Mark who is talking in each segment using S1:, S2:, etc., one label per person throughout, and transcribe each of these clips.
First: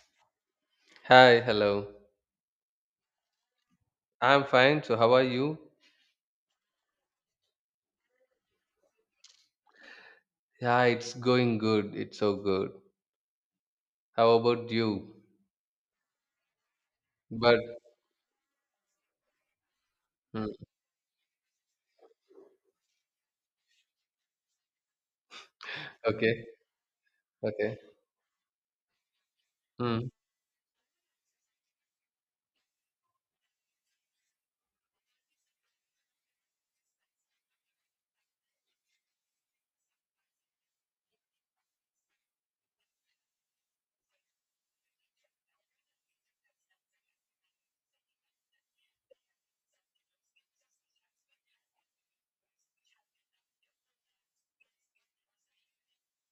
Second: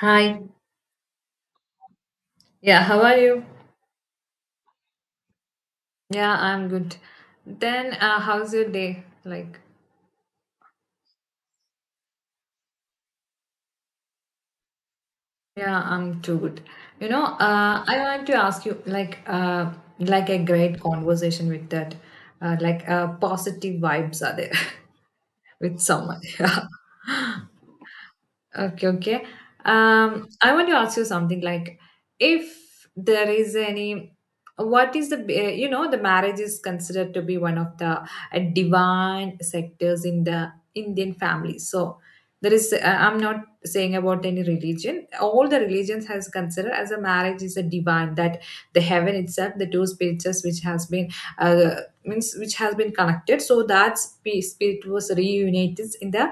S1: Hi.
S2: Hi, hello.
S1: Yeah, how are you?
S2: I'm fine. So, how are you?
S1: Yeah, I'm good. Then, how's your day? Like,
S2: Yeah, it's going good. It's so good. How about you?
S1: yeah, I'm too good. You know,
S2: But,
S1: I want to ask you, like a
S2: mm,
S1: great conversation with that, like, positive vibes are there with someone.
S2: okay,
S1: Yeah.
S2: okay.
S1: Okay, okay.
S2: Mm,
S1: I want to ask you something like if there is any, what is the, the marriage is considered to be one of the divine sectors in the Indian family. So there is, I'm not saying about any religion. All the religions has considered as a marriage is a divine that the heaven itself, the two spirits which has been, uh, means which has been connected. So that spirit was reunited in the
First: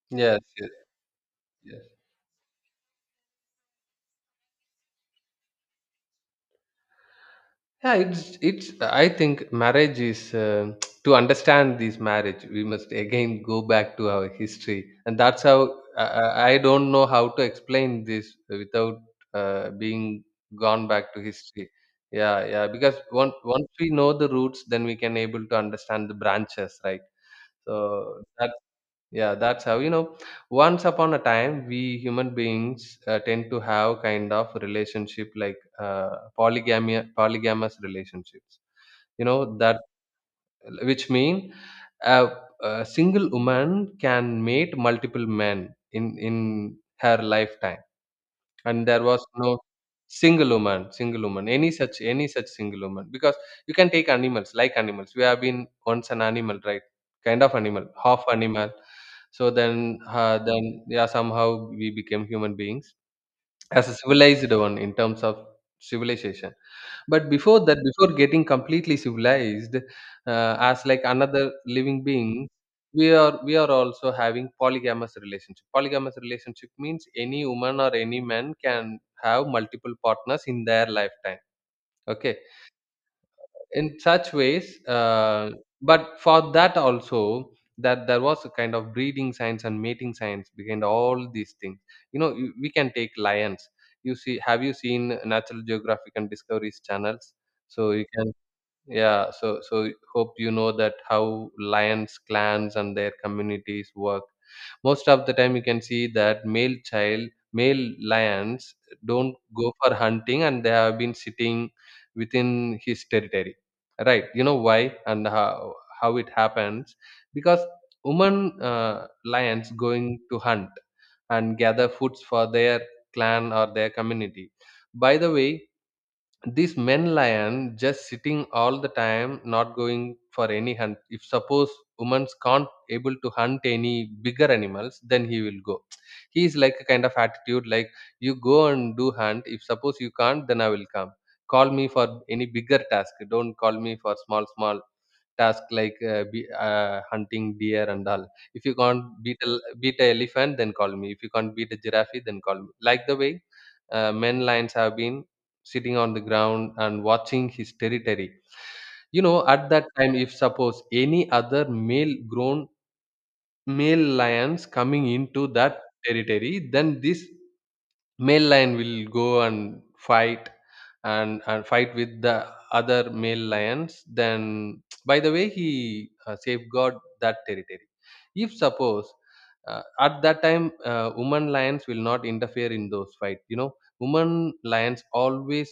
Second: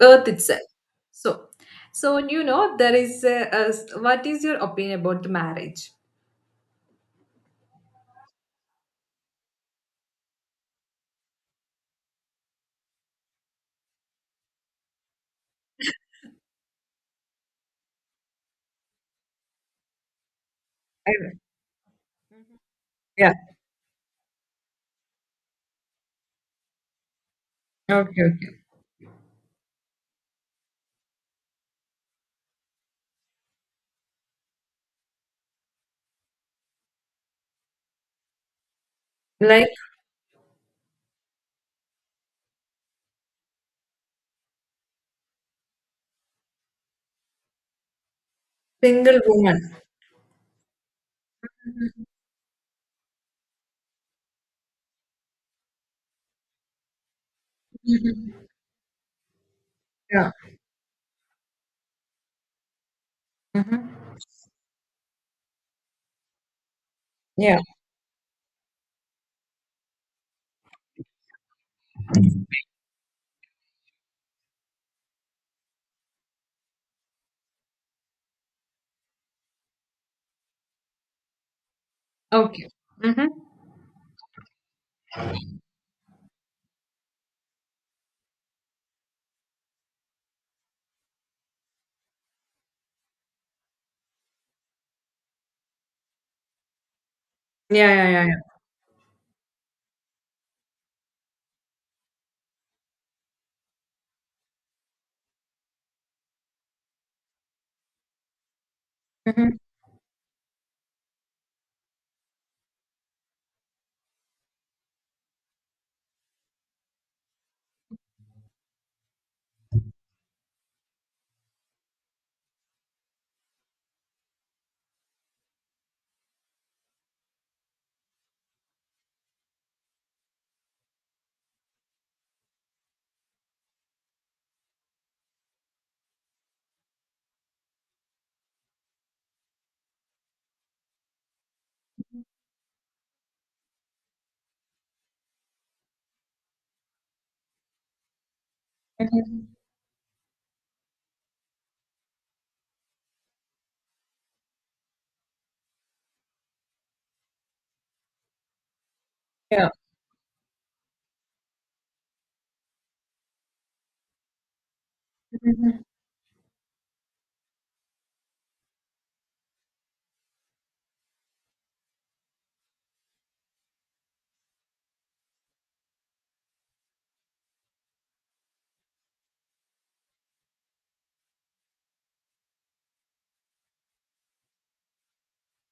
S1: earth
S2: yes,
S1: itself,
S2: yes,
S1: so
S2: yes.
S1: so you know there is a, what is your opinion about the marriage?
S2: Yeah, it's. I think marriage is to understand this marriage. We must again go back to our history, and that's how I don't know how to explain this without being gone back
S1: I,
S2: to
S1: will.
S2: history. Yeah, yeah. Because
S1: Yeah,
S2: once we know the roots, then we can able to understand the branches, right? So
S1: okay,
S2: that
S1: okay.
S2: Yeah, that's how, you know, once upon a time, we human beings tend to have kind of relationship like polygamy, polygamous relationships,
S1: Like,
S2: that which mean a, a single woman can mate multiple men in her lifetime, and there
S1: single
S2: was no
S1: woman.
S2: single woman, any such single woman, because you can take animals, like animals we have been once an animal, right? Kind of animal, half
S1: Mhm.
S2: animal. So then
S1: Yeah.
S2: yeah, somehow we became human beings, as
S1: Mhm.
S2: a civilized one in terms of civilization. But before
S1: Yeah,
S2: that, before getting completely civilized, as like another living being, we are also having Polygamous relationship means any woman or any man can have multiple partners in their lifetime, okay?
S1: okay. Hmm.
S2: In such ways, but for that also, that there was a kind of breeding science and mating science behind all these things, you know. We can take lions, you see. Have you seen natural geographic and discoveries channels?
S1: Yeah,
S2: So you
S1: yeah, yeah,
S2: can,
S1: yeah.
S2: yeah. So hope you know that how lions clans and their communities work. Most of the time you can see that male child, male lions, don't
S1: Hmm.
S2: go for hunting, and they have been sitting within his territory, right? You know why and how it happens. Because women lions going to hunt and gather foods for their clan or their community. By the way, this men lion just sitting all the time, not going for any hunt. If suppose women's can't able to hunt any bigger animals, then he will go. He is like a kind of attitude like, you go and do hunt, if suppose you can't, then I will come. Call me for any bigger task, don't call me for small small task, like hunting deer and all. If you can't beat
S1: Hmm.
S2: a beat a elephant, then call me. If you can't beat a giraffe, then call me. Like the way, men lions have been sitting on the ground and watching his territory. You know,
S1: Yeah.
S2: at that time, if suppose any other male, grown male lions coming into that
S1: Mhm.
S2: territory, then this male lion will go and fight, and fight with the other male lions. Then, by the way, he safeguard that territory. If suppose at that time woman lions will not interfere in those fight, you know. Woman lions always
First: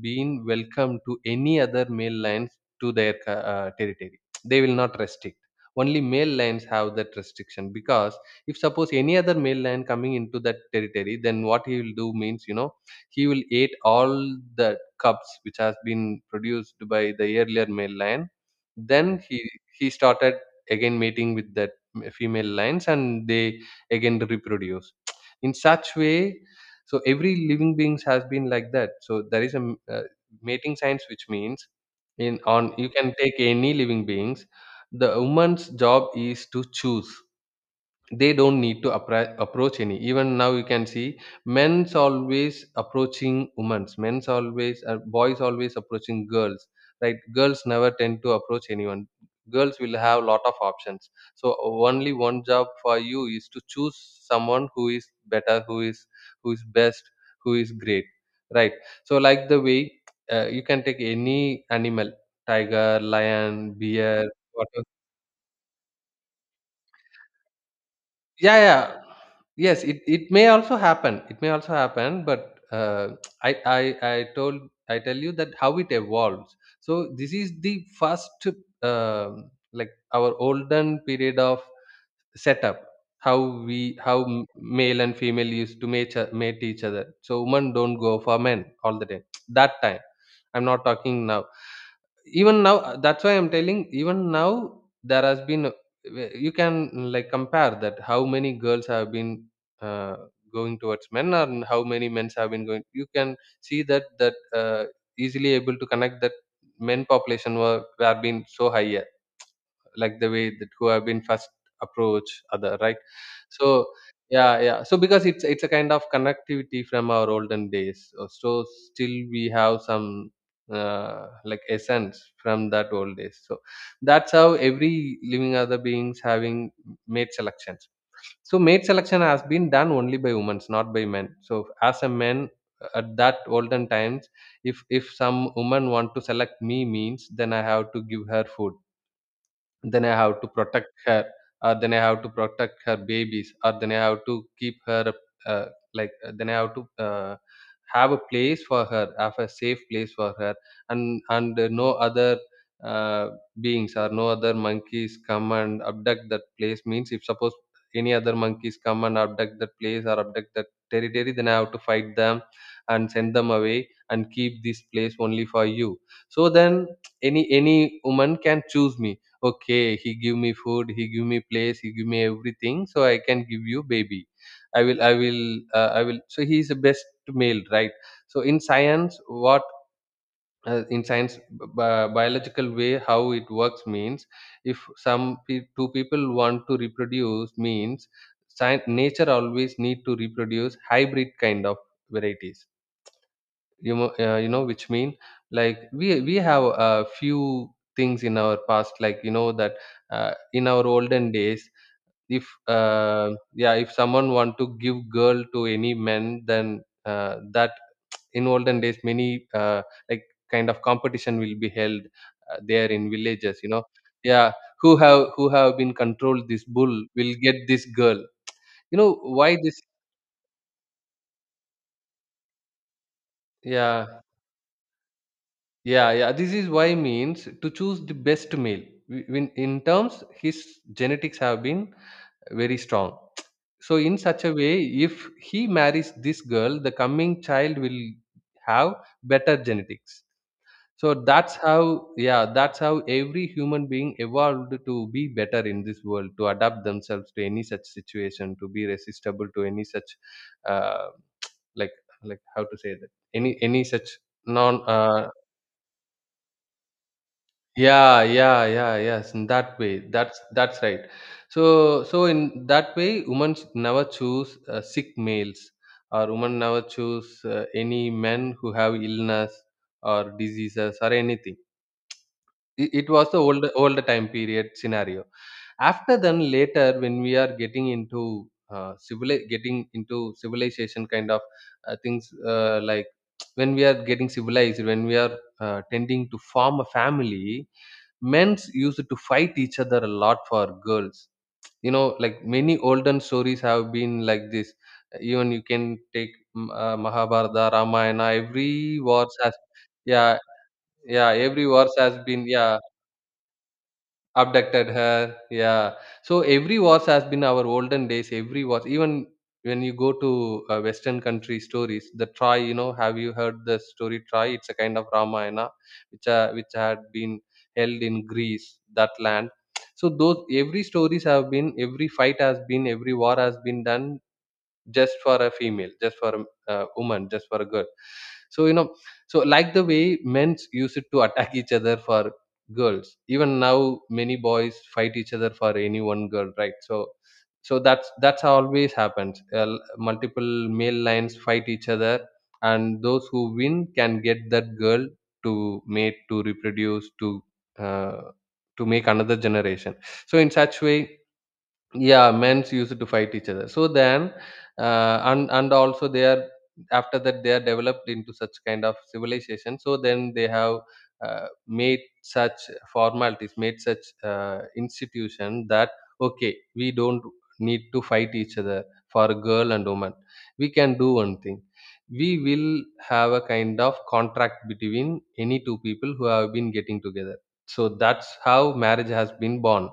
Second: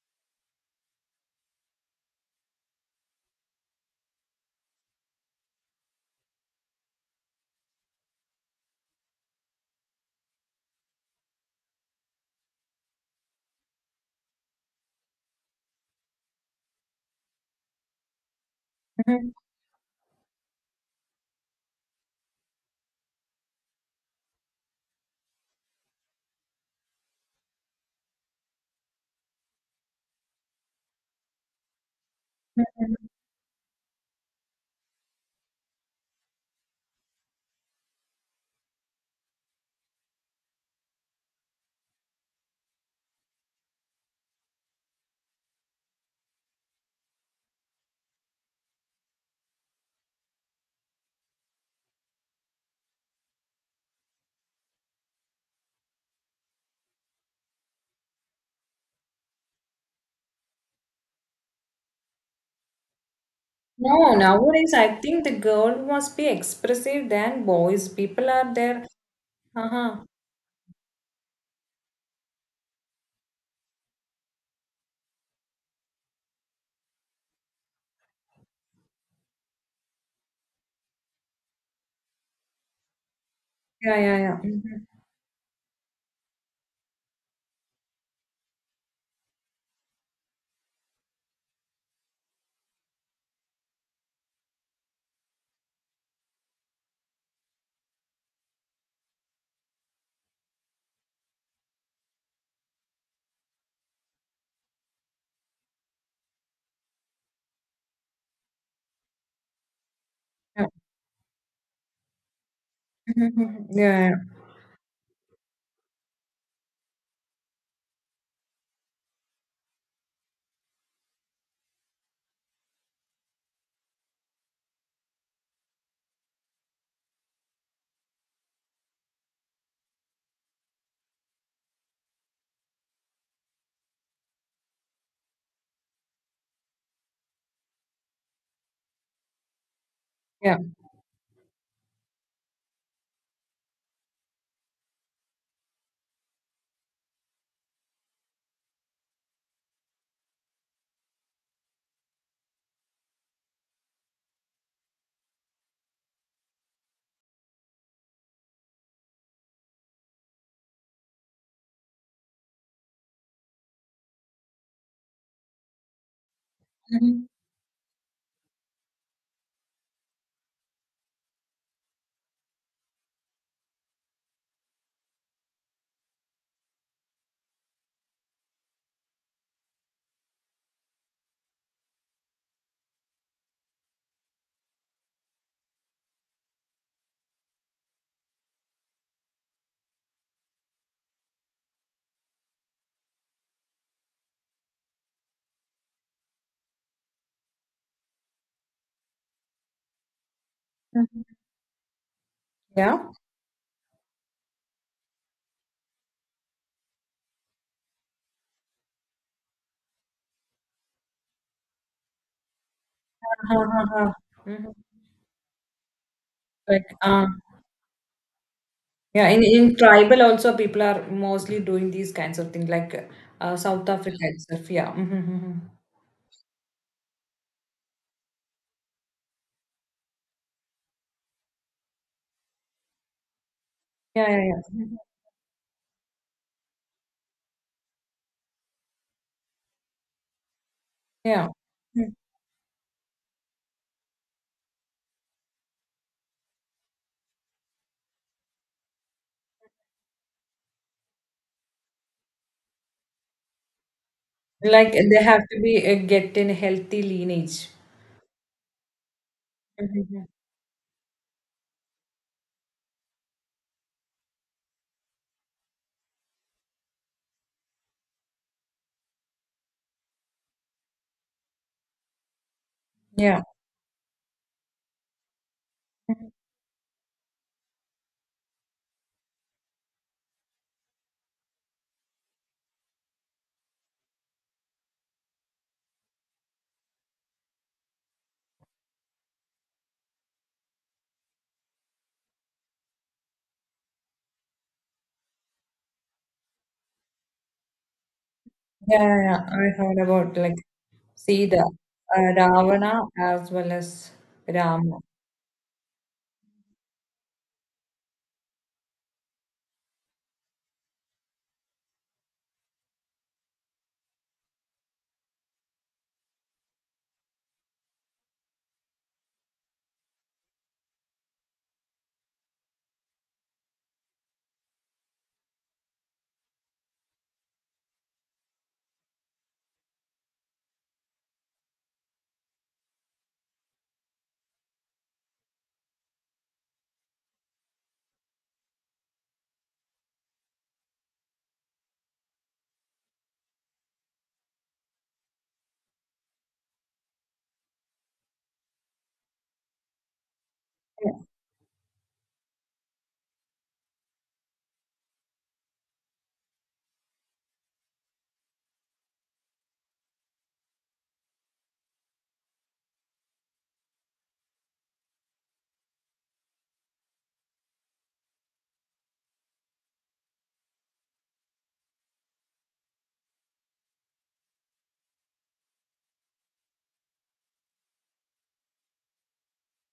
S2: been welcome to any other male lions to their territory. They will not restrict. Only male lions have that restriction. Because if suppose any other male lion coming into that territory, then what he will do, means, you know, he will eat all the cubs which has been produced by the earlier male lion. Then
S1: Mhm.
S2: he started again mating with that female lions, and they again reproduce, in such way. So every living beings has been like that. So there is a mating science, which means, in on you can take any living beings, the woman's job is to choose. They don't need to approach any. Even now you can see men's always approaching women's, men's always boys always approaching girls, right? Girls never tend to approach anyone. Girls will have lot of options, so only one job for you is to choose someone who is better, who is best, who is great, right? So like the way, you can take any animal, tiger, lion,
S1: No,
S2: bear,
S1: nowadays
S2: whatever.
S1: I think the girl must be expressive than boys. People are
S2: Yeah, yeah.
S1: there.
S2: Yes, it,
S1: Uh-huh.
S2: it may also happen, it may also happen but I, I i told I tell you that how it evolves. So this is the first, like, our olden period of setup, how
S1: Yeah,
S2: we
S1: yeah,
S2: how
S1: yeah.
S2: m-
S1: Mhm.
S2: male and female used to mate, mate each other. So women don't go for men all the time, that time, I'm not talking now. Even now that's why I'm telling, even now there has been you can like, compare that how many girls have been uh, going towards men and how many men have been going. You can see that uh, easily able to connect that men population were being so high. Yes, like the way
S1: Yeah.
S2: that who have been first approach other, right?
S1: Mhm.
S2: So,
S1: Yeah, yeah.
S2: yeah, yeah. so because it's a kind of connectivity from our olden days. So still we have some like essence from that old days. So that's how every living other beings having made selections. So mate selection has been done only by women, not by men. So as a man, at that olden times, if some woman want to select me, means, then I have to give her food, then I have to
S1: Yeah.
S2: protect her, or then I have to protect her babies, or then I have to keep her uh, then I have to have a place for her, have a safe place for her, and no other uh, beings, or no other monkeys come and abduct that place, means, if suppose any other monkeys come and abduct that place or abduct that territory, then I have to fight them and send them away and keep this place only for you. So then
S1: Mhm.
S2: any woman can choose me. Okay, he give me food, he give me place, he give me everything, so I can give you baby, i will i will I will, so he is the best male, right? So in science, what, in science, biological way, how it works, means, if two people want to reproduce, means, science, nature always need to reproduce hybrid kind of varieties. You know, you know, which mean, like we have a few things in our past, like you know that in our olden
S1: Mhm.
S2: days, if
S1: Yeah.
S2: yeah, if someone want to give girl to any man, then that, in olden days, many like kind of competition will be held there in
S1: Uh-huh,
S2: villages, you know.
S1: uh-huh.
S2: Yeah.
S1: Mm-hmm.
S2: Who have been controlled this
S1: But
S2: bull will get this girl. You know
S1: yeah, in,
S2: why
S1: in
S2: this?
S1: tribal also people are mostly doing these kinds of things like South
S2: Yeah.
S1: Africa itself. Yeah. Mm-hmm, mm-hmm.
S2: Yeah, yeah. This is why, means, to choose the best male. In terms, his genetics have been very strong. So in
S1: Yeah, yeah,
S2: such a
S1: yeah.
S2: way,
S1: Mhm.
S2: if he marries this girl, the coming child will have better genetics. So
S1: Yeah.
S2: that's how,
S1: Mm.
S2: yeah, that's how every human being evolved to be better in this world, to adapt themselves to any such situation, to be resistible to any such, uh, like, like, how to say that, any such non
S1: Like they have to be get in healthy lineage.
S2: yeah, yeah, yeah, yes, in that way,
S1: Mhm.
S2: that's right. So in that way, women never choose sick males. Or women never choose any men who have illness or diseases or anything. It was the
S1: Yeah.
S2: older time period scenario. After
S1: Mhm.
S2: then, later, when we are getting into civil getting into civilization kind of things, like, when we are getting civilized, when we are tending to form a family, men's used to fight each other a lot for girls. You know, like, many olden stories have been like this. Even you can take Mahabharata, Ramayana. Every
S1: Yeah, yeah,
S2: wars
S1: yeah.
S2: has,
S1: I heard
S2: yeah,
S1: about like
S2: yeah,
S1: Sita,
S2: every wars has been, yeah.
S1: Ravana as well as
S2: Abducted
S1: Rama.
S2: her. Yeah. So every wars has been our olden days. Every wars, even when you go to Western country stories, the Troy. You know, have you heard the story Troy? It's a kind of Ramayana, which had been held in Greece, that land. So those every stories have been, every fight has been, every war has been done just for a female, just for a woman, just for a girl. So you know so like the way men use it to attack each other for girls, even now many boys fight each other for any one girl, right, so that's always happens. Multiple male lines fight each other, and those who win can get that girl, to mate, to reproduce, to uh, make another generation. So in such way,
S1: Yeah,
S2: yeah, men's used to fight each other. So then, and also they are, after that they are developed into such kind of civilization. So then they have made such formalities, made such institution that, okay, we don't need to fight each other for girl and woman. We can do one thing: we will have a kind of contract between any two people who have been getting together. So that's how marriage has been born.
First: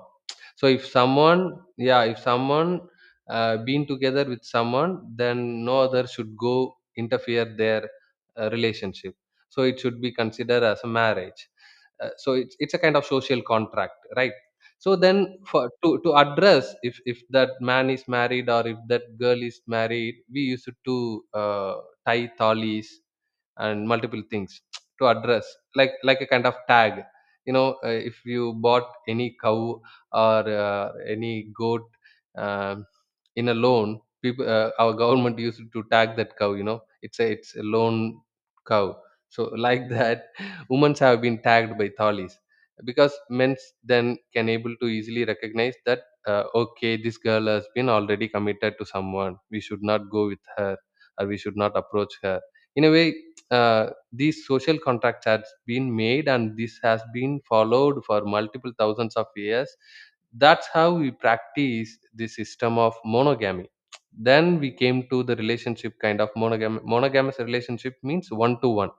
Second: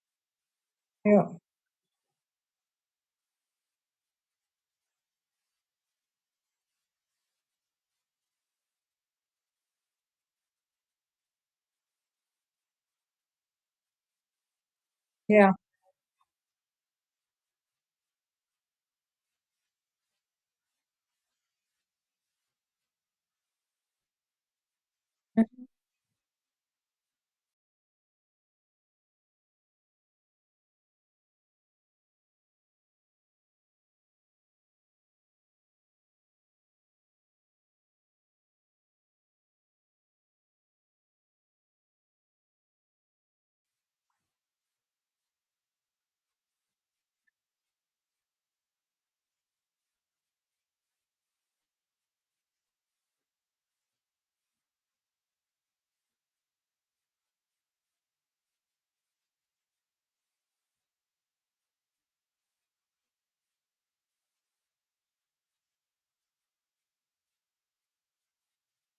S2: So if
S1: yeah,
S2: someone, yeah, if someone been together with someone, then no other should go interfere their relationship. So it should be considered as a marriage. So it's a kind of social contract, right? So then,
S1: yeah.
S2: for to address, if that man is married or if that girl is married, we used to uh, tie thalis and multiple things to address,
S1: Mm-hmm.
S2: like a kind of tag. If you bought any cow, or any goat, um, in a loan, people, our government used to tag that cow. It's a loan cow. So like that, women's have been tagged by tallies, because men's then can able to easily recognize that, okay, this girl has been already committed to someone, we should not go with her or we should not approach her, in a way. These social contracts has been made, and this has been followed for multiple thousands of years. That's how we practice the system of monogamy. Then we came to the relationship, kind of monogamous relationship, means one to one.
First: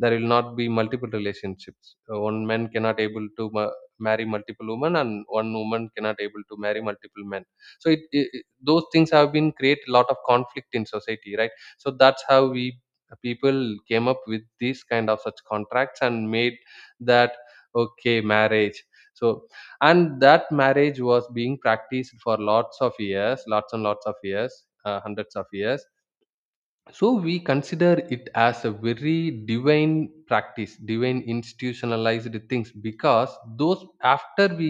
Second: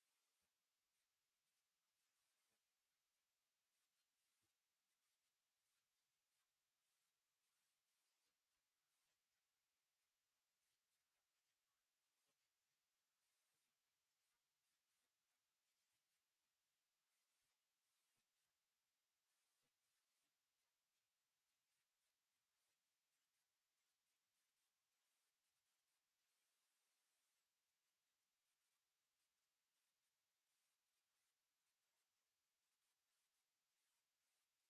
S2: There will not be multiple relationships. One man cannot able to marry multiple women, and one woman cannot able to marry multiple men. So those things have been create a lot of conflict in society, right? So that's how we people came up with these kind of such contracts, and made that, okay, marriage. So, and that marriage was being practiced for lots of years, lots and lots of years, hundreds of years. So we consider it as a very divine practice, divine institutionalized things, because those, after we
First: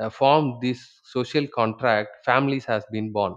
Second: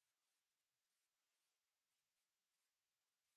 S2: form this social contract, families has been born.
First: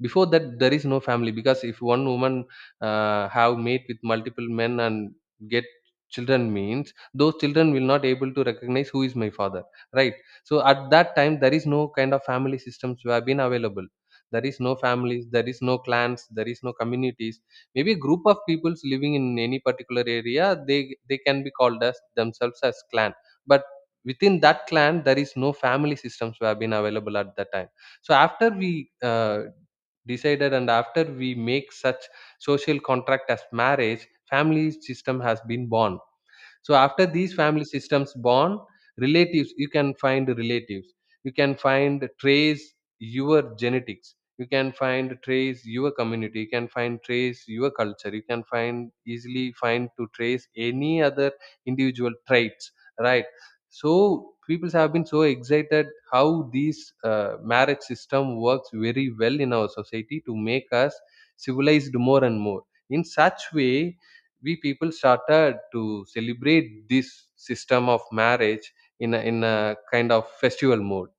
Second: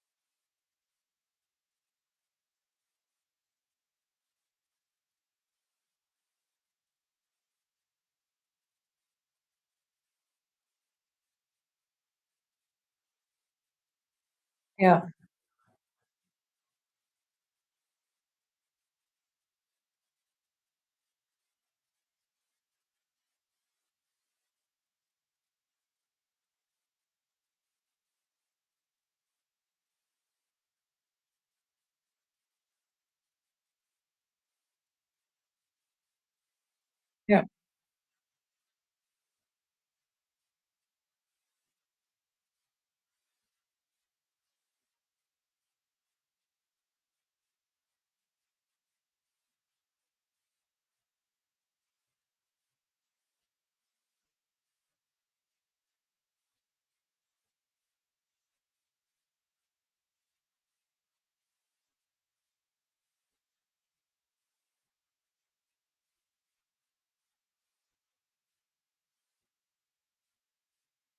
S2: Before that, there is no family, because if one woman have mate with multiple men and get children, means those children will not able to recognize who is my father, right? So at that time there is no kind of family systems who have been available. There is no
S1: Yeah,
S2: families, there is no clans, there is no communities. Maybe a group of peoples living in any particular area, they can be called as themselves as clan. But within that clan there is no family systems who have been available at that time. So after we uh, decided, and after we make such social contract as marriage, family system has been born. So after these
S1: yeah,
S2: family systems born, relatives, you can find relatives, you can find, trace your genetics, you can find, trace your community, you can find, trace your culture, you can find, easily find to trace any other individual traits, right? So people have been so excited how this marriage system works very well in our society to make us civilized more and more. In such way, we people started to celebrate this system of marriage in a kind of festival mode.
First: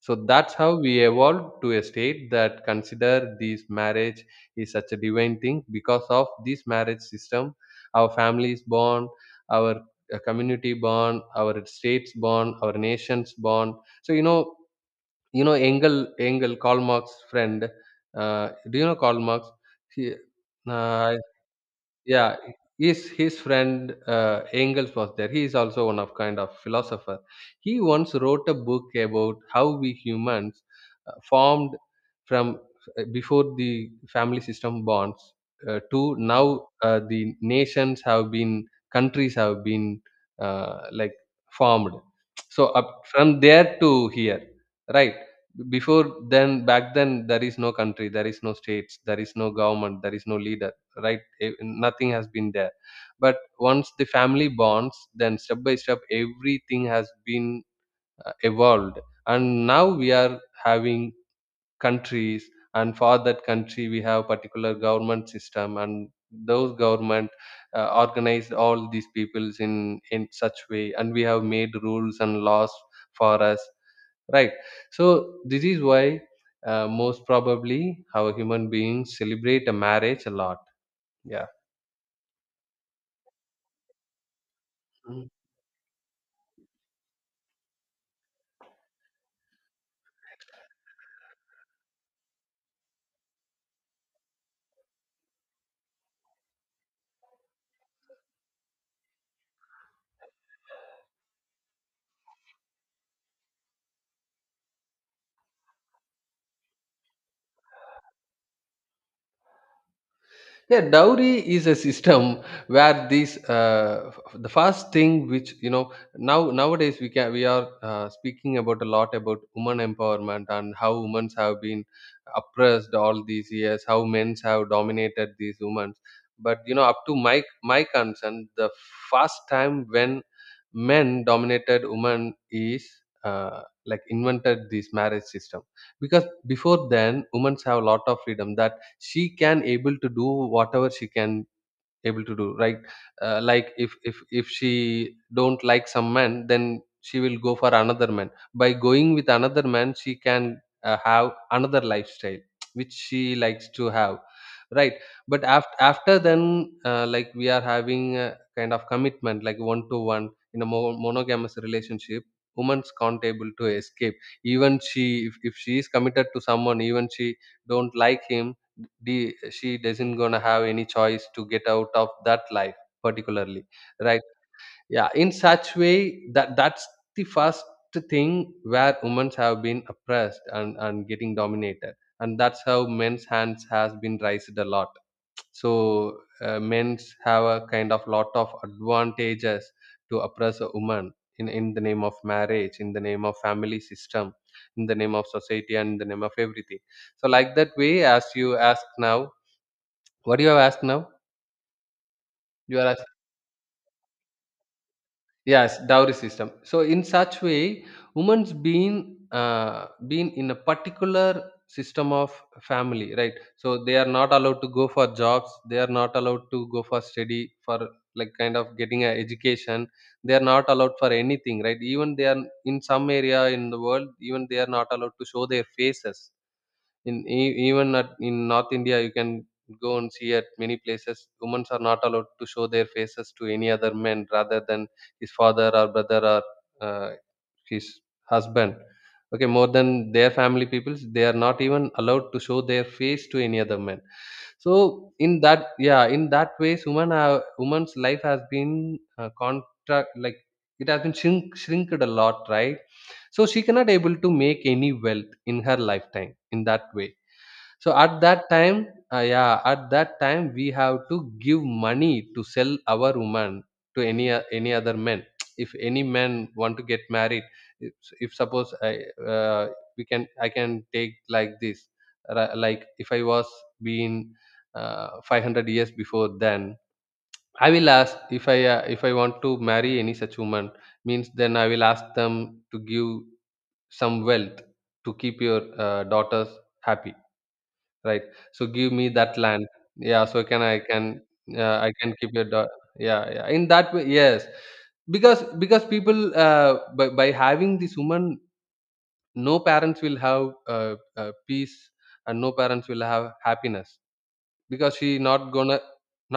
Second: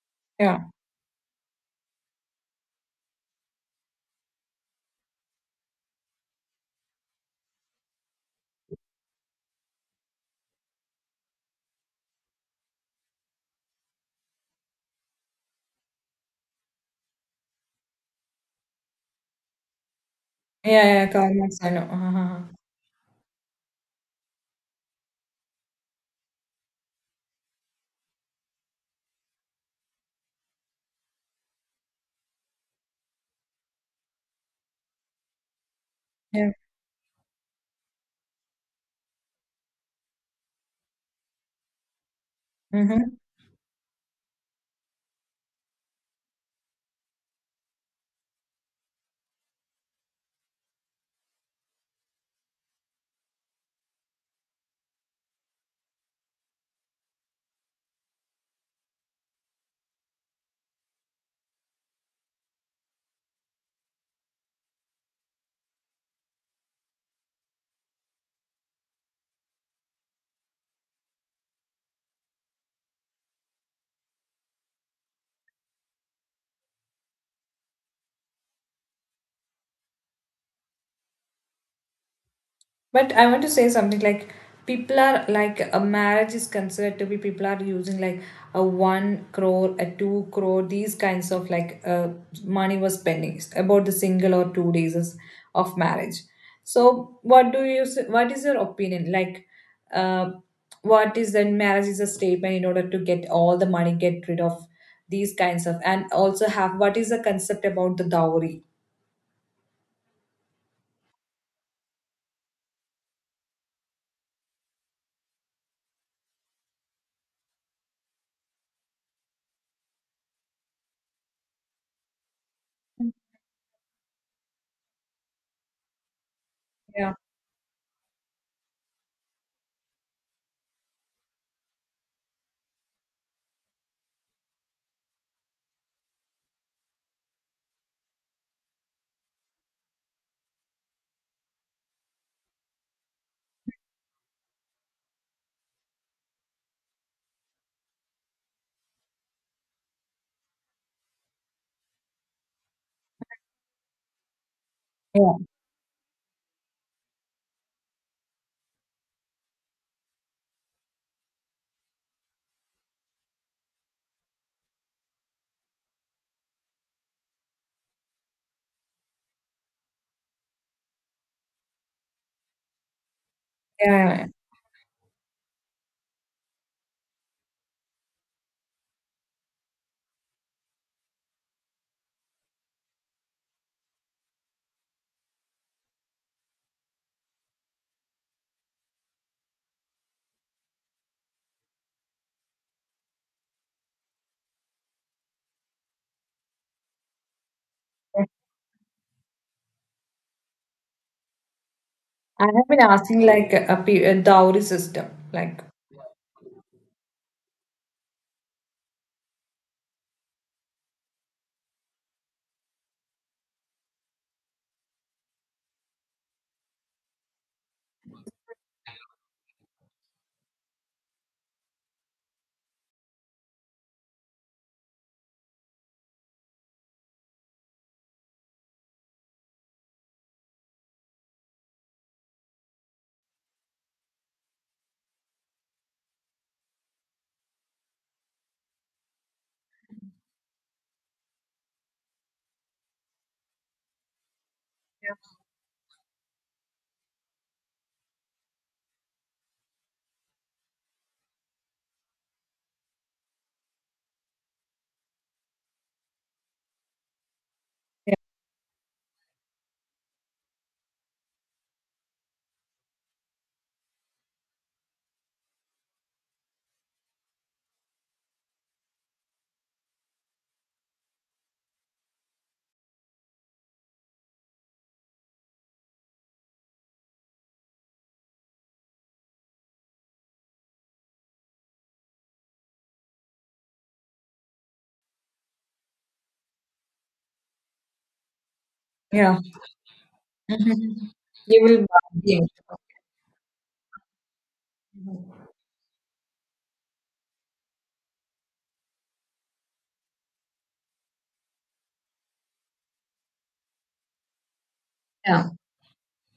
S2: So
S1: yeah,
S2: that's
S1: yeah,
S2: how we evolved to a state that consider this marriage is such a divine thing. Because of this marriage system, our families bond, our community bond, our states bond, our nations bond. So you know, engel engel Karl Marx friend, do you know Karl Marx? he,
S1: yeah, yeah,
S2: uh,
S1: Karma, I know.
S2: yeah,
S1: Uh-huh.
S2: his friend, Engels, was there. He is also one of kind of philosopher. He once wrote a book about how we humans formed, from, before the family system bonds, to
S1: Yeah.
S2: now, the nations have been, countries have been, like, formed. So up
S1: Mm-hmm.
S2: from there to here, right? Before, then back then, there is no country, there is no states, there is no government, there is no leader, right? Nothing has been there. But once the family bonds, then step by step, everything has been evolved, and now we are having countries. And for that country we have particular government system, and those government organized all these peoples in such way, and we have made rules and laws for us, right? So this is why, most probably, how human beings celebrate a marriage a lot. Yeah.
S1: But I want to say something like people are like a marriage is considered to be people are using like a one crore, a two crore, these kinds of like money was spending about the single or 2 days is- of marriage. So what do you s- what is your opinion like? Uh, what is that marriage is a statement in order to get all the money, get rid of these kinds of, and also have what is the concept about the dowry?
S2: Yeah, dowry is a system where these, the first thing, which now nowadays we can, we are speaking about a lot about women empowerment and how women have been oppressed all these years, how men have dominated these women. But up
S1: Yeah,
S2: to my concern, the first time when men dominated women is like, invented this marriage system. Because before then women have a lot of freedom, that she can able to do whatever she can able to do, right? Like, if she don't like some man, then she will go for another man. By going with another man she can have another lifestyle which she likes to have, right?
S1: yeah,
S2: But after then, like, we are having a kind of commitment, like one to one, in a monogamous relationship. Women's can't able to escape. Even she, if she is committed to someone, even she don't like him, be she doesn't gonna have any choice to get out of that life particularly,
S1: yeah.
S2: right?
S1: Yeah.
S2: Yeah, in such way, that's the first thing where women have been oppressed and getting dominated. And that's how men's hands has been raised a lot. So, men's have a kind of lot of advantages to oppress a woman, in the name of marriage, in the name of family system, in the name of society, and in the name of everything. So like that way, as you ask now, what you have asked now?
S1: I have
S2: You
S1: been
S2: are asked,
S1: asking like a, a dowry system, like
S2: yes, dowry system. So in such way, women's been in a particular system of family, right? So they are not allowed to go for jobs. They are not allowed to go for study, for like kind of getting an education. They are not allowed for anything, right? Even they are in some area in the world, even they are not allowed to show their faces, in even at, in North India you can go and see. At many places, women are not allowed to show their faces to any other men rather than his father or brother or uh, his husband. Okay, more than their family peoples, they are not even allowed to show their face to any other men. So in that yeah, in that ways, women's life has been contract, like, it has been shrinked a lot, right? So she cannot able to make any wealth in her lifetime, in that way. So
S1: yeah,
S2: at that time, we have to give money to sell our woman to any any other men. If any men want to get married, if, suppose uh, I can take like this, like, if I was being 500 years before, then I will ask, if I want to marry any such woman, means then I will ask them to give some wealth to keep your daughters happy. Right. So give me that
S1: yeah.
S2: land. Yeah. So can I can
S1: You will
S2: I
S1: buy
S2: can keep
S1: the
S2: your dog. Yeah. Yeah. In that way, yes. Because people, by having this woman, no parents will have peace, and no parents will have happiness, because she not
S1: yeah,
S2: gonna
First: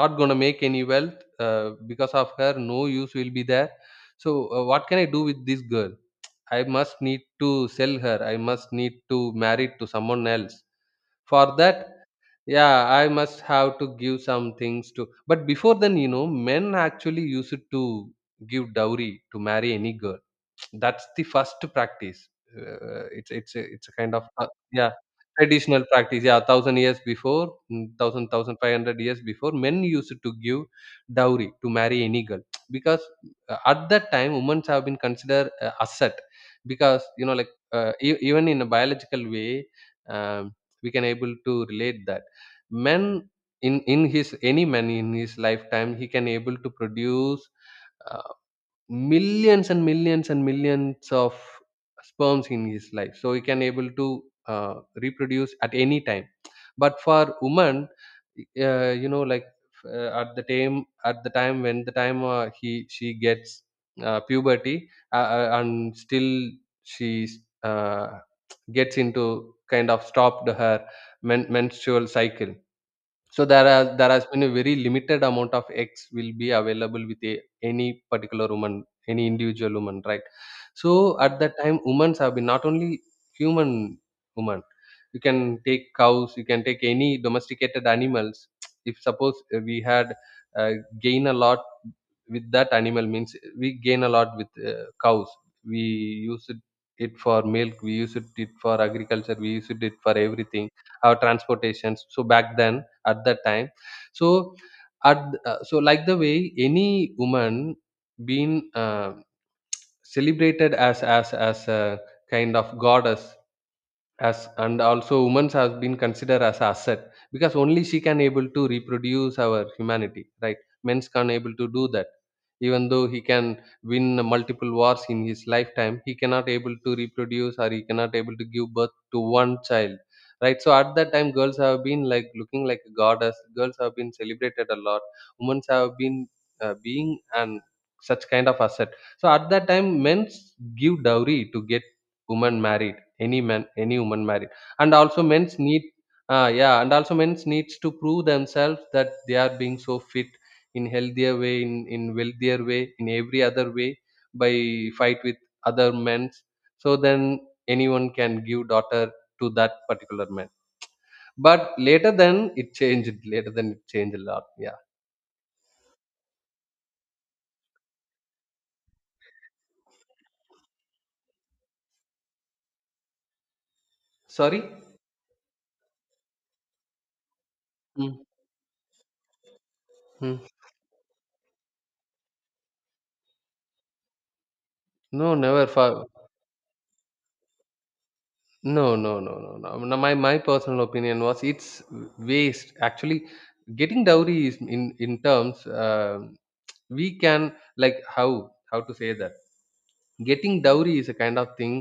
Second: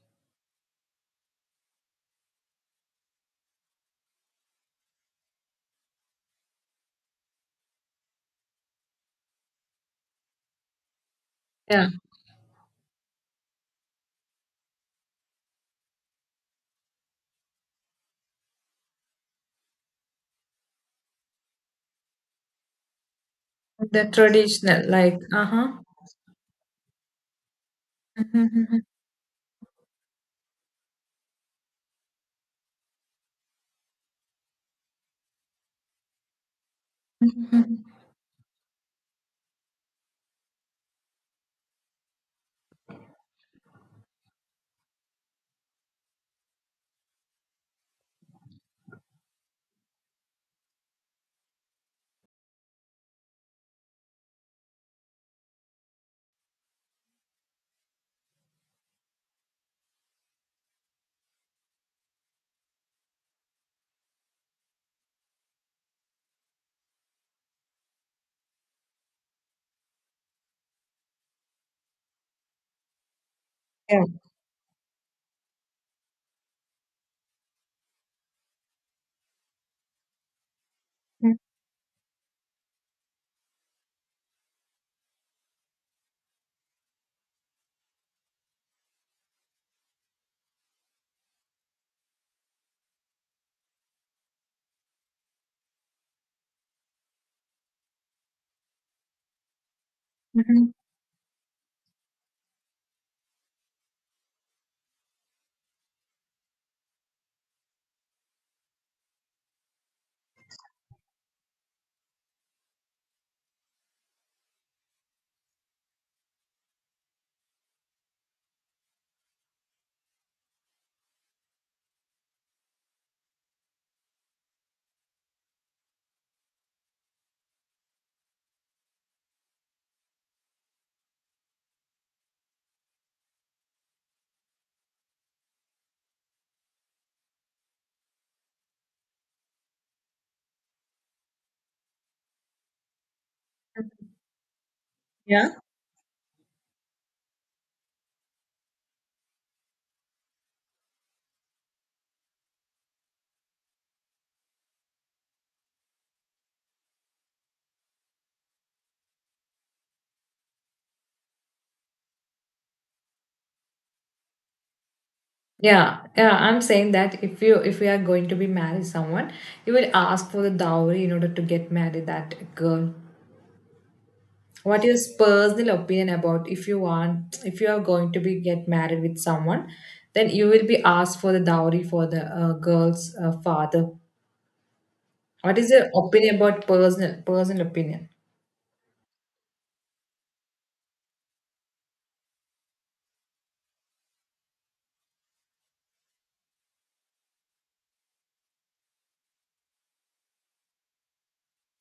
S2: make any wealth because of her. No use will be there. So what can I do with this girl? I must need to sell her. I must need to marry to someone else. For that,
S1: yeah,
S2: yeah, I must have to give some things to. But before then, men actually used to give dowry to marry any girl. That's the first practice. It's a
S1: the
S2: kind of
S1: traditional
S2: yeah,
S1: like uh huh,
S2: traditional practice. Yeah, thousand years before, thousand five hundred years before, men used to give dowry to marry any girl. Because at that time women have been considered asset because like even in a biological way. um, we can able to relate that men in his any man in his lifetime, he can able to produce uh, millions and millions and millions of sperms in his life, so he can able to reproduce at any time. But for woman, like at the time when the time he, she gets puberty and still she uh, gets into kind of stopped her menstrual cycle, so there has
S1: yeah.
S2: there has been a very limited amount of eggs will be available with a any particular woman, any individual woman, right? So at that time, women have been not only human woman. You can take cows, you can take any domesticated animals. If suppose we had uh, gain a lot with that animal means we gain a lot with cows. We use it, it for milk, we use it, it for agriculture, we use it, it for everything,
S1: Mhm.
S2: our transportations. So back then, at that time, so at so like the way any woman being celebrated as a kind of goddess, as and also women's has been considered as asset, because only she can able to reproduce our humanity, right? Men's can't able to do that. Even though he can win multiple wars in his lifetime, he cannot able to reproduce, or he cannot able to give birth to one child, right? So at that time, girls have been like looking like a goddess, girls have been celebrated a lot, women's have been being and such kind of asset. So at that time, men's give dowry to get women married, any man, any woman married. And also
S1: Yeah,
S2: men's need yeah and also men's needs to prove themselves that they are being so fit, in healthier way, in wealthier way, in every other way, by fight with other men's. So then anyone can give daughter to that particular man. But later then it changed, later then it changed a lot, yeah.
S1: yeah, yeah. I'm saying that if you are going to be married someone, you will ask for the dowry in order to get married that girl.
S2: Sorry.
S1: What is personal opinion about if you want if you are going to
S2: Mm,
S1: be get married with someone, then
S2: mm.
S1: you will be asked for the dowry for the girl's father.
S2: No,
S1: What
S2: never
S1: is your
S2: far.
S1: opinion about personal opinion?
S2: No, no, no, no, no. No, my personal opinion was, it's waste. Actually, getting dowry is in terms, we can, like, how to say that, getting dowry is a kind of thing.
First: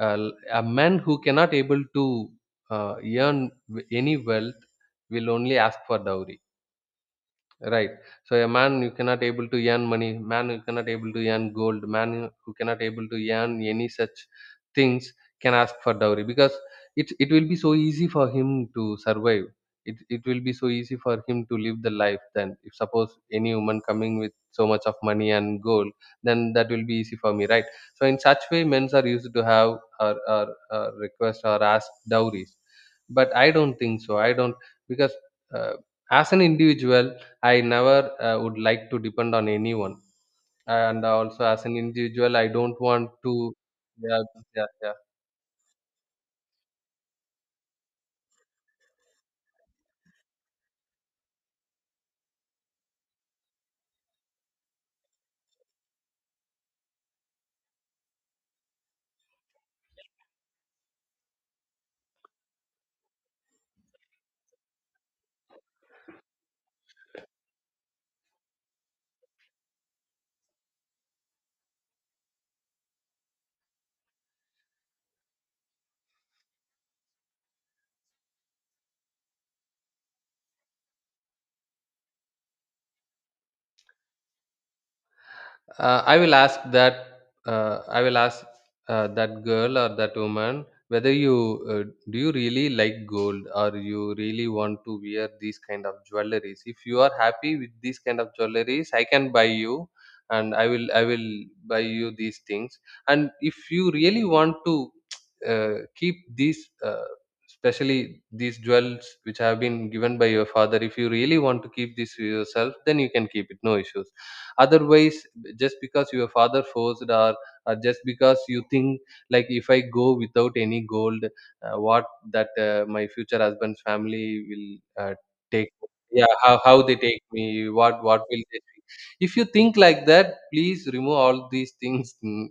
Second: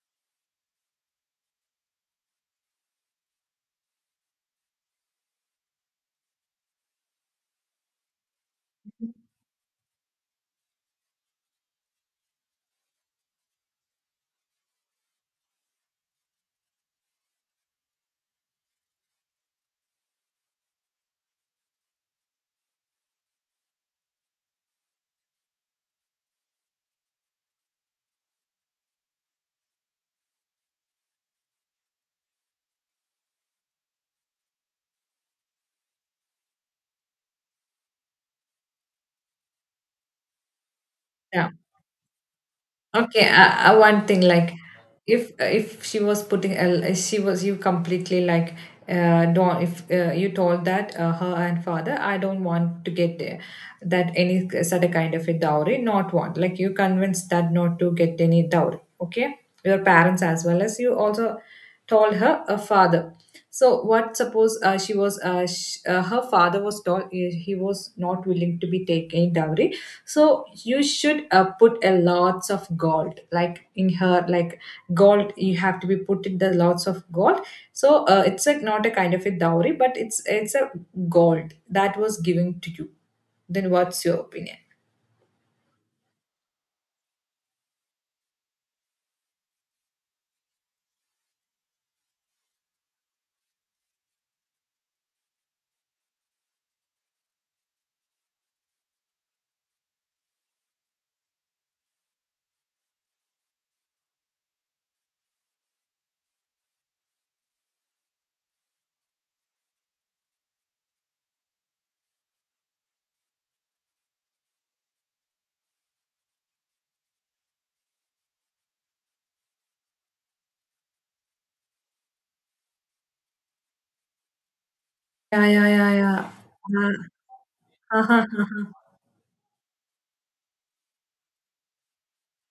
S2: A man who cannot able to uh, earn any wealth will only ask for dowry. Right. So a man you cannot able to earn money, man who cannot able to earn gold, man who cannot able to earn any such things can ask for dowry, because it will be so easy for him to survive. It will be so easy for him to live the life then. If suppose any woman coming with so much of money and gold, then that will be easy for me, right? So in such way, men's are used to have, or request, or ask dowries. But I don't think so. I don't, because uh, as an individual, I never would like to depend on anyone, and also
S1: Yeah.
S2: as an individual, I don't want
S1: Okay,
S2: to.
S1: one thing
S2: Yeah,
S1: like
S2: yeah, yeah.
S1: if she was you completely like don't if you told that her and father I don't want to get that any such a kind of a dowry not want like you convinced that not to get any dowry, okay, your parents as well as you also told her a father, so what suppose she was her father was told he was not willing to be taking dowry. So you should put a lots of gold like in her like gold you have to be put in the lots of gold. So it's like not a kind of a dowry but it's a gold that was given to you. Then what's your opinion?
S2: I will ask that, I will ask that girl or that woman, whether you uh, do you really like gold, or you really want to wear these kind of jewelries? If you are happy with these kind of jewelries, I can buy you, and I will, I will buy you these things. And if you really want to keep these especially these jewels which have been given by your father, if you really want to keep this for yourself, then you can keep it, no issues. Otherwise, just because your father forced, or just because you think like, if I go without any gold, what, that my future husband's family will uh,
S1: Yeah, yeah,
S2: take,
S1: yeah,
S2: yeah, how
S1: yeah.
S2: they take me, what
S1: Uh,
S2: will they think? If you think like that, please remove all these things.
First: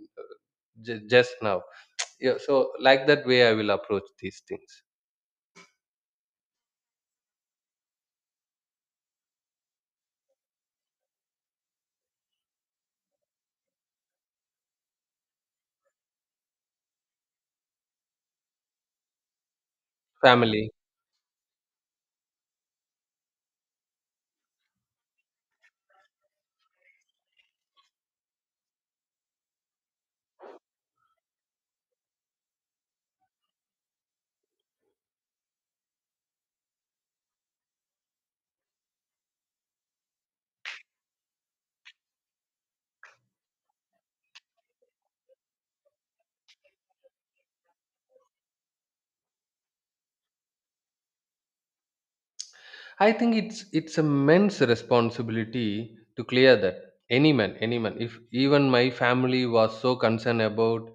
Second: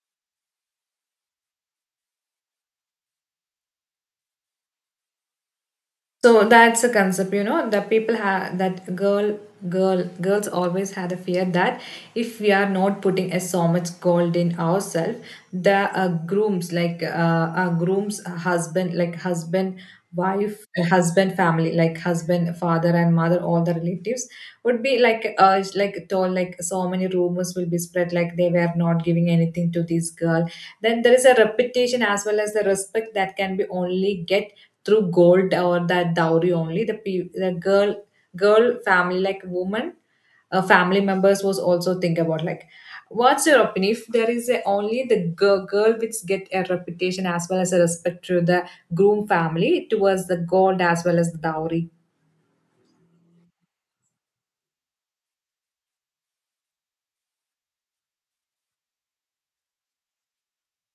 S2: Just now, yeah, so like that way I will approach these things.
S1: So that's a concept, you know, that people have that girl, girls always had a fear that if we are not putting a so much gold in ourselves, the grooms, like our groom's husband, like husband, wife,
S2: Family.
S1: husband, family, like husband, father, and mother, all the relatives would be like, it's like told, like so many rumors will be spread, like they were not giving anything to this girl. Then there is a reputation as well as the respect that can be only get through gold or that dowry only. The the girl, girl family like woman family members was also think about like what's your opinion if there is a, only the girl, girl which get a reputation as well as a respect to the groom family towards the gold as well as the dowry?
S2: I think it's a man's responsibility to clear that. Any man, any man. If even my family was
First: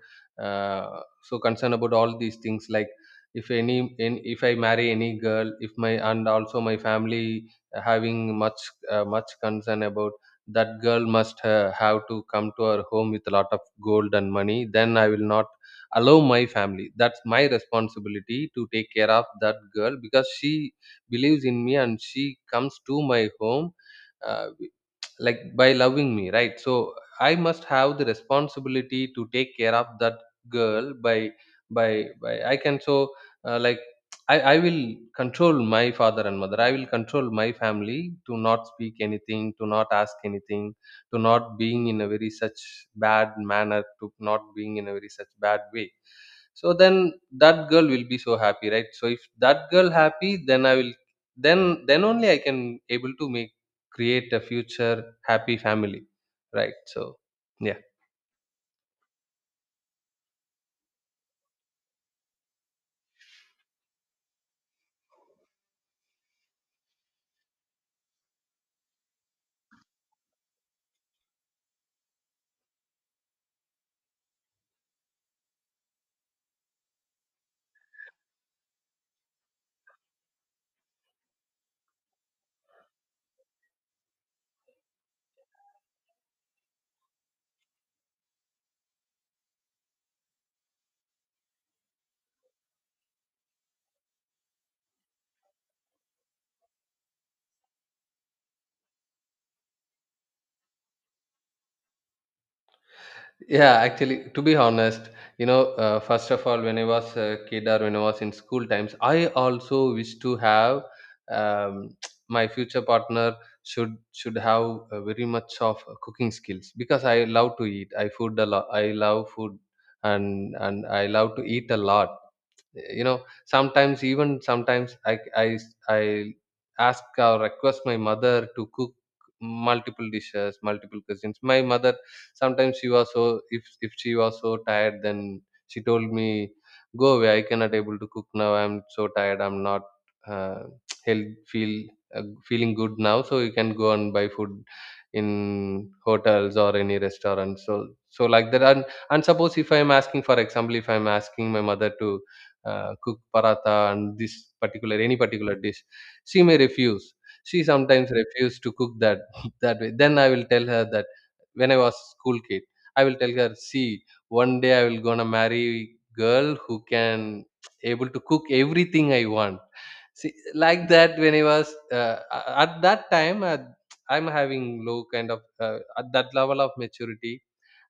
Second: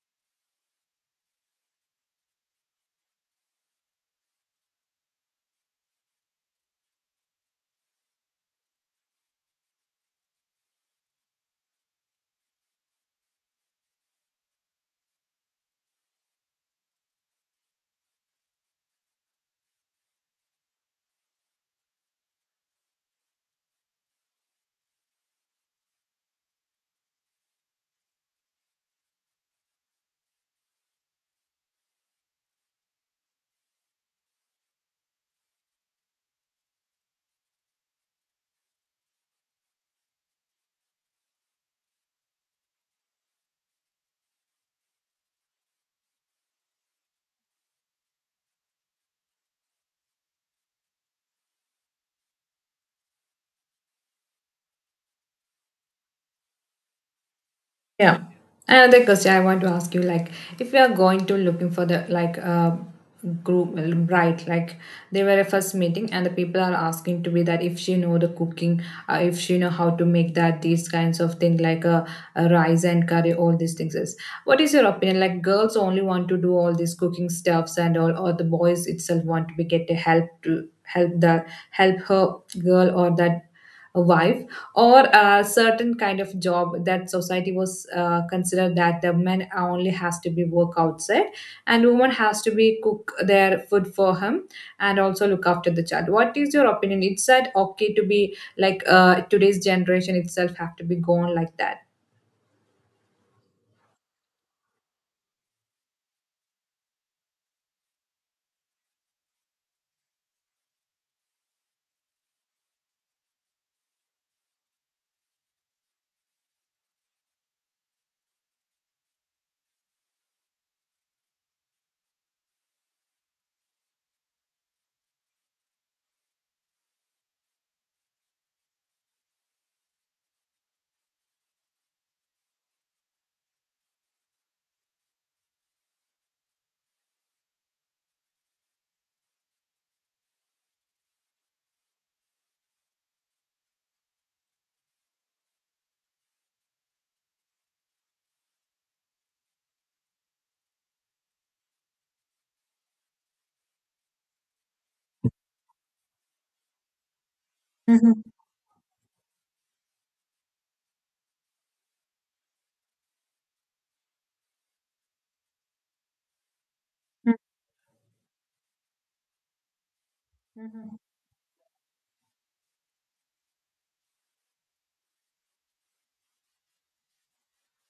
S2: so concerned about all these things, like if any, in, if I marry any girl, if my and also my family having much much concern about that girl must have to come to our home with a lot of gold and money, then I will not allow my family. That's my responsibility to take care of that girl, because she believes in me and she comes to my home uh, like by loving me, right? So I must have the responsibility to take care of that girl by by, I can, so like I will control my father and mother, I will control my family, to not speak anything, to not ask anything, to not being in a very such bad manner, to not being in a very such bad way. So then that girl will be so happy, right? So if that girl happy, then I will, then then only I can able to make, create a future happy family, right? So yeah.
S1: Yeah. Another question I want to ask you, like, if we are going to looking for the like group, well, right? Like, they were a first meeting, and the people are asking to be that if she know the cooking, if she know how to make that these kinds of thing like a rice and curry, all these things. Is what is your opinion? Like, girls only want to do all these cooking stuffs and all, or the boys itself want to be get the help to help the help her girl or that a wife or a certain kind of job that society was considered that the man only has to be work outside and woman has to be cook their food for him and also look after the child, what is your opinion, it's that okay to be like today's generation itself have to be gone like that?
S2: Yeah, actually, to be honest, first of all, when I was a kid or when I was in school times, I also wish to have um, my future partner should have very much of cooking skills, because I love to eat. I food a lot. I love food, and I love to eat a lot. You know, sometimes, even sometimes I ask or request my mother to cook multiple dishes, multiple cuisines. My mother sometimes, she was so, if she was so tired, then she told me, go away, I cannot able to cook now, I'm so tired, I'm not uh, health feel uh, feeling good now, so you can go and buy food in hotels or any restaurant. So so like that, and suppose if I'm asking, for example, if I'm asking my mother to cook paratha and this particular, any particular dish, she may refuse, she sometimes
S1: Mhm,
S2: refuse to cook that, that way, then I will tell her that, when I was school kid, I will tell her, see, one day I will gonna marry girl who
S1: mhm,
S2: can able to cook everything I want. See, like
S1: mhm.
S2: that, when I was at that time, I'm having low kind of at that level of maturity.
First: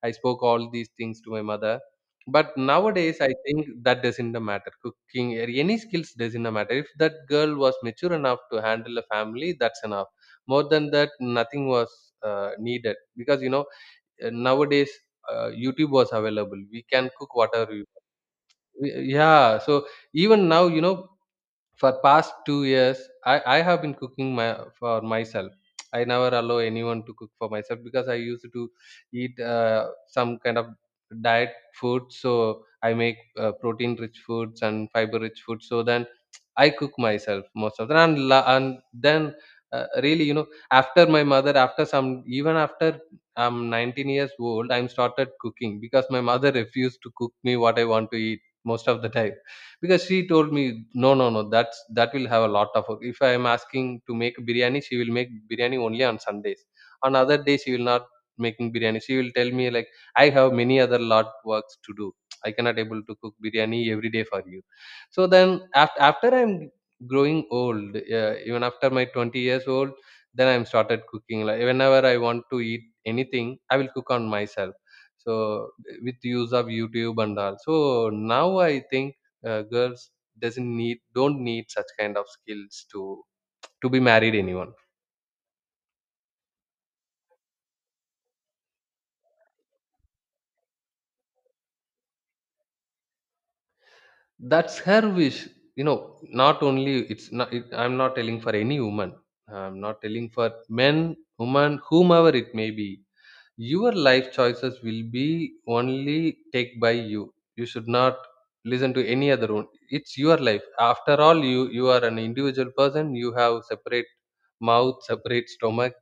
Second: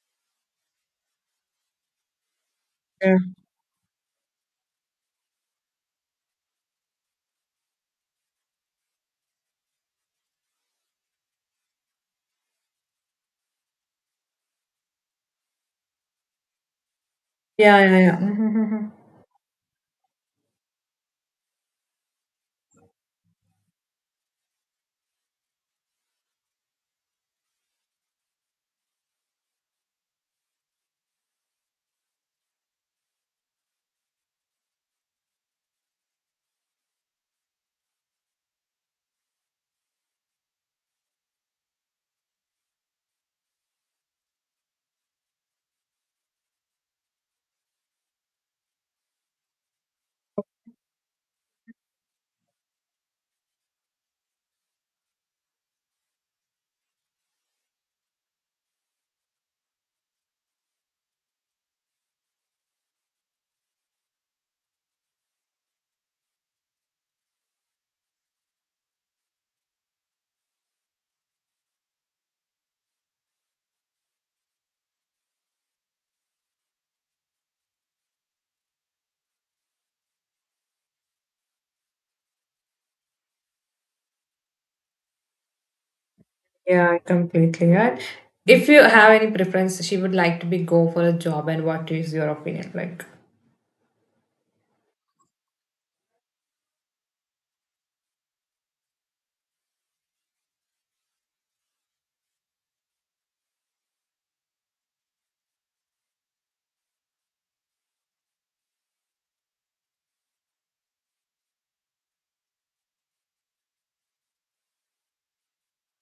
S2: I spoke all these things to my mother. But
S1: Yeah,
S2: nowadays, I think that doesn't matter. Cooking or any skills doesn't matter. If that girl was mature enough to handle a family, that's enough. More than that, nothing was needed, because you know, nowadays youtube was available, we can cook whatever
S1: yeah,
S2: we
S1: yeah,
S2: want.
S1: yeah. Mhm, mhm.
S2: Yeah, so even now, you know, for past 2 years, I have been cooking my, for myself, I never allow anyone to cook for myself, because I used to eat some kind of diet food, so I make protein rich foods and fiber rich foods. So then I cook myself most of the time, and, and then really, you know, after my mother, after some, even after I'm 19 years old, I'm started cooking, because my mother refused to cook me what I want to eat most of the time, because she told me, "No, no, no. That's, that will have a lot of work." If I am asking to make biryani, she will make biryani only on Sundays. On other days, she will not making biryani. She will tell me like, I have many other lot works to do. I cannot able to cook biryani every day for you. So then, after after I'm growing old, even after my 20 years old, then I'm started cooking. Like whenever I want to eat anything, I will cook on myself. So with use of youtube and all. So now I think girls doesn't need, don't need such kind of skills to be married anyone.
S1: Yeah, completely right. If you have any preference, she would like to be go for a job, and what is your opinion like?
S2: That's her wish, you know, not only, it's not, it, I'm not telling for any woman, I'm not telling for men, woman, whomever it may be, your life choices will be only take by you, you should not listen to any other one. It's your life, after all, you are an individual person, you have separate mouth, separate stomach,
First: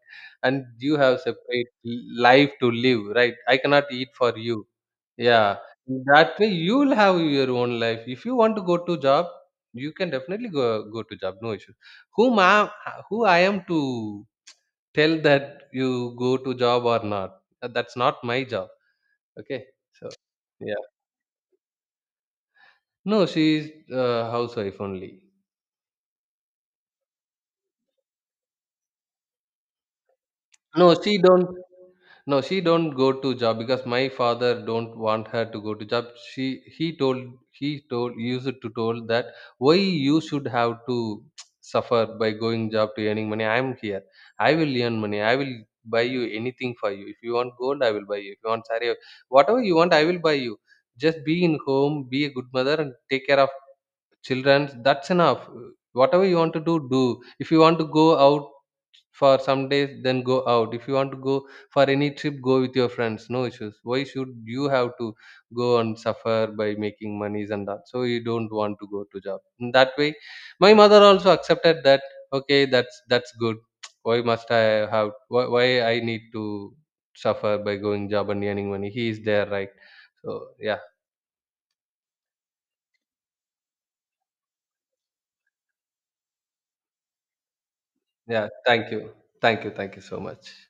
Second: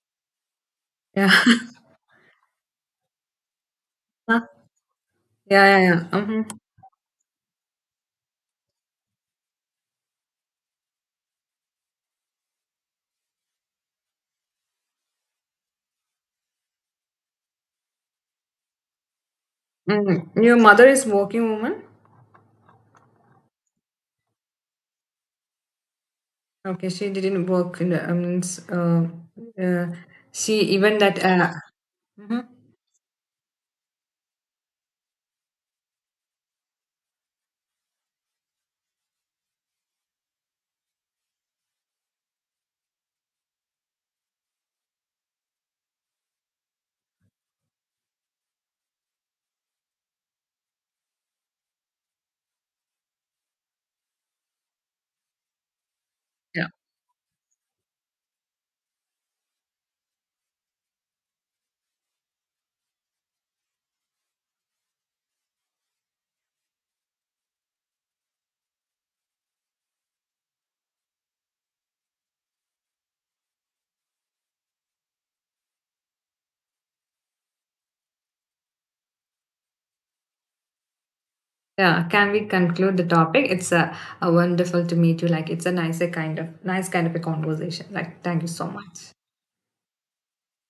S2: and you have
S1: Yeah,
S2: separate life to live, right? I cannot eat for
S1: yeah,
S2: you. Yeah.
S1: yeah, yeah.
S2: that way
S1: Mhm.
S2: you will have your own life. If you want to go to job, you can definitely go, go to job, no issue. Whom I am, who I am to tell that you go to job or not? That's not my job, okay? So
S1: Mm, your
S2: yeah,
S1: mother is working woman?
S2: no, she's housewife only.
S1: Okay, she didn't work in the, I mean, uh, she
S2: No,
S1: even
S2: she
S1: that,
S2: don't. No,
S1: mhm.
S2: she don't go to job, because my father don't want her to go to job. She, he told, he told, used to told that, why you should have to suffer by going job to earning money? I am here. I will earn money. I will buy you anything for you. If you want gold, I will buy you. If you want saree, whatever you want, I will buy you. Just be in home, be a good mother, and take care of children. That's enough. Whatever you want to
S1: Yeah.
S2: do, do. If you want to go out for some days, then go out. If you want to go for any trip, go with your friends, no issues. Why should you have to go and suffer by making monies and that? So you don't want to go to job. In that way, my mother also accepted that. Okay, that's good. Why must I have, why I need to suffer by going job and earning money? He is there, right? So yeah.
S1: Yeah, can we conclude the topic? It's a wonderful to meet you. Like, it's a nicer kind of, nice kind of a conversation. Like, thank
S2: Yeah,
S1: you so
S2: thank you,
S1: much.
S2: thank you, thank you so much.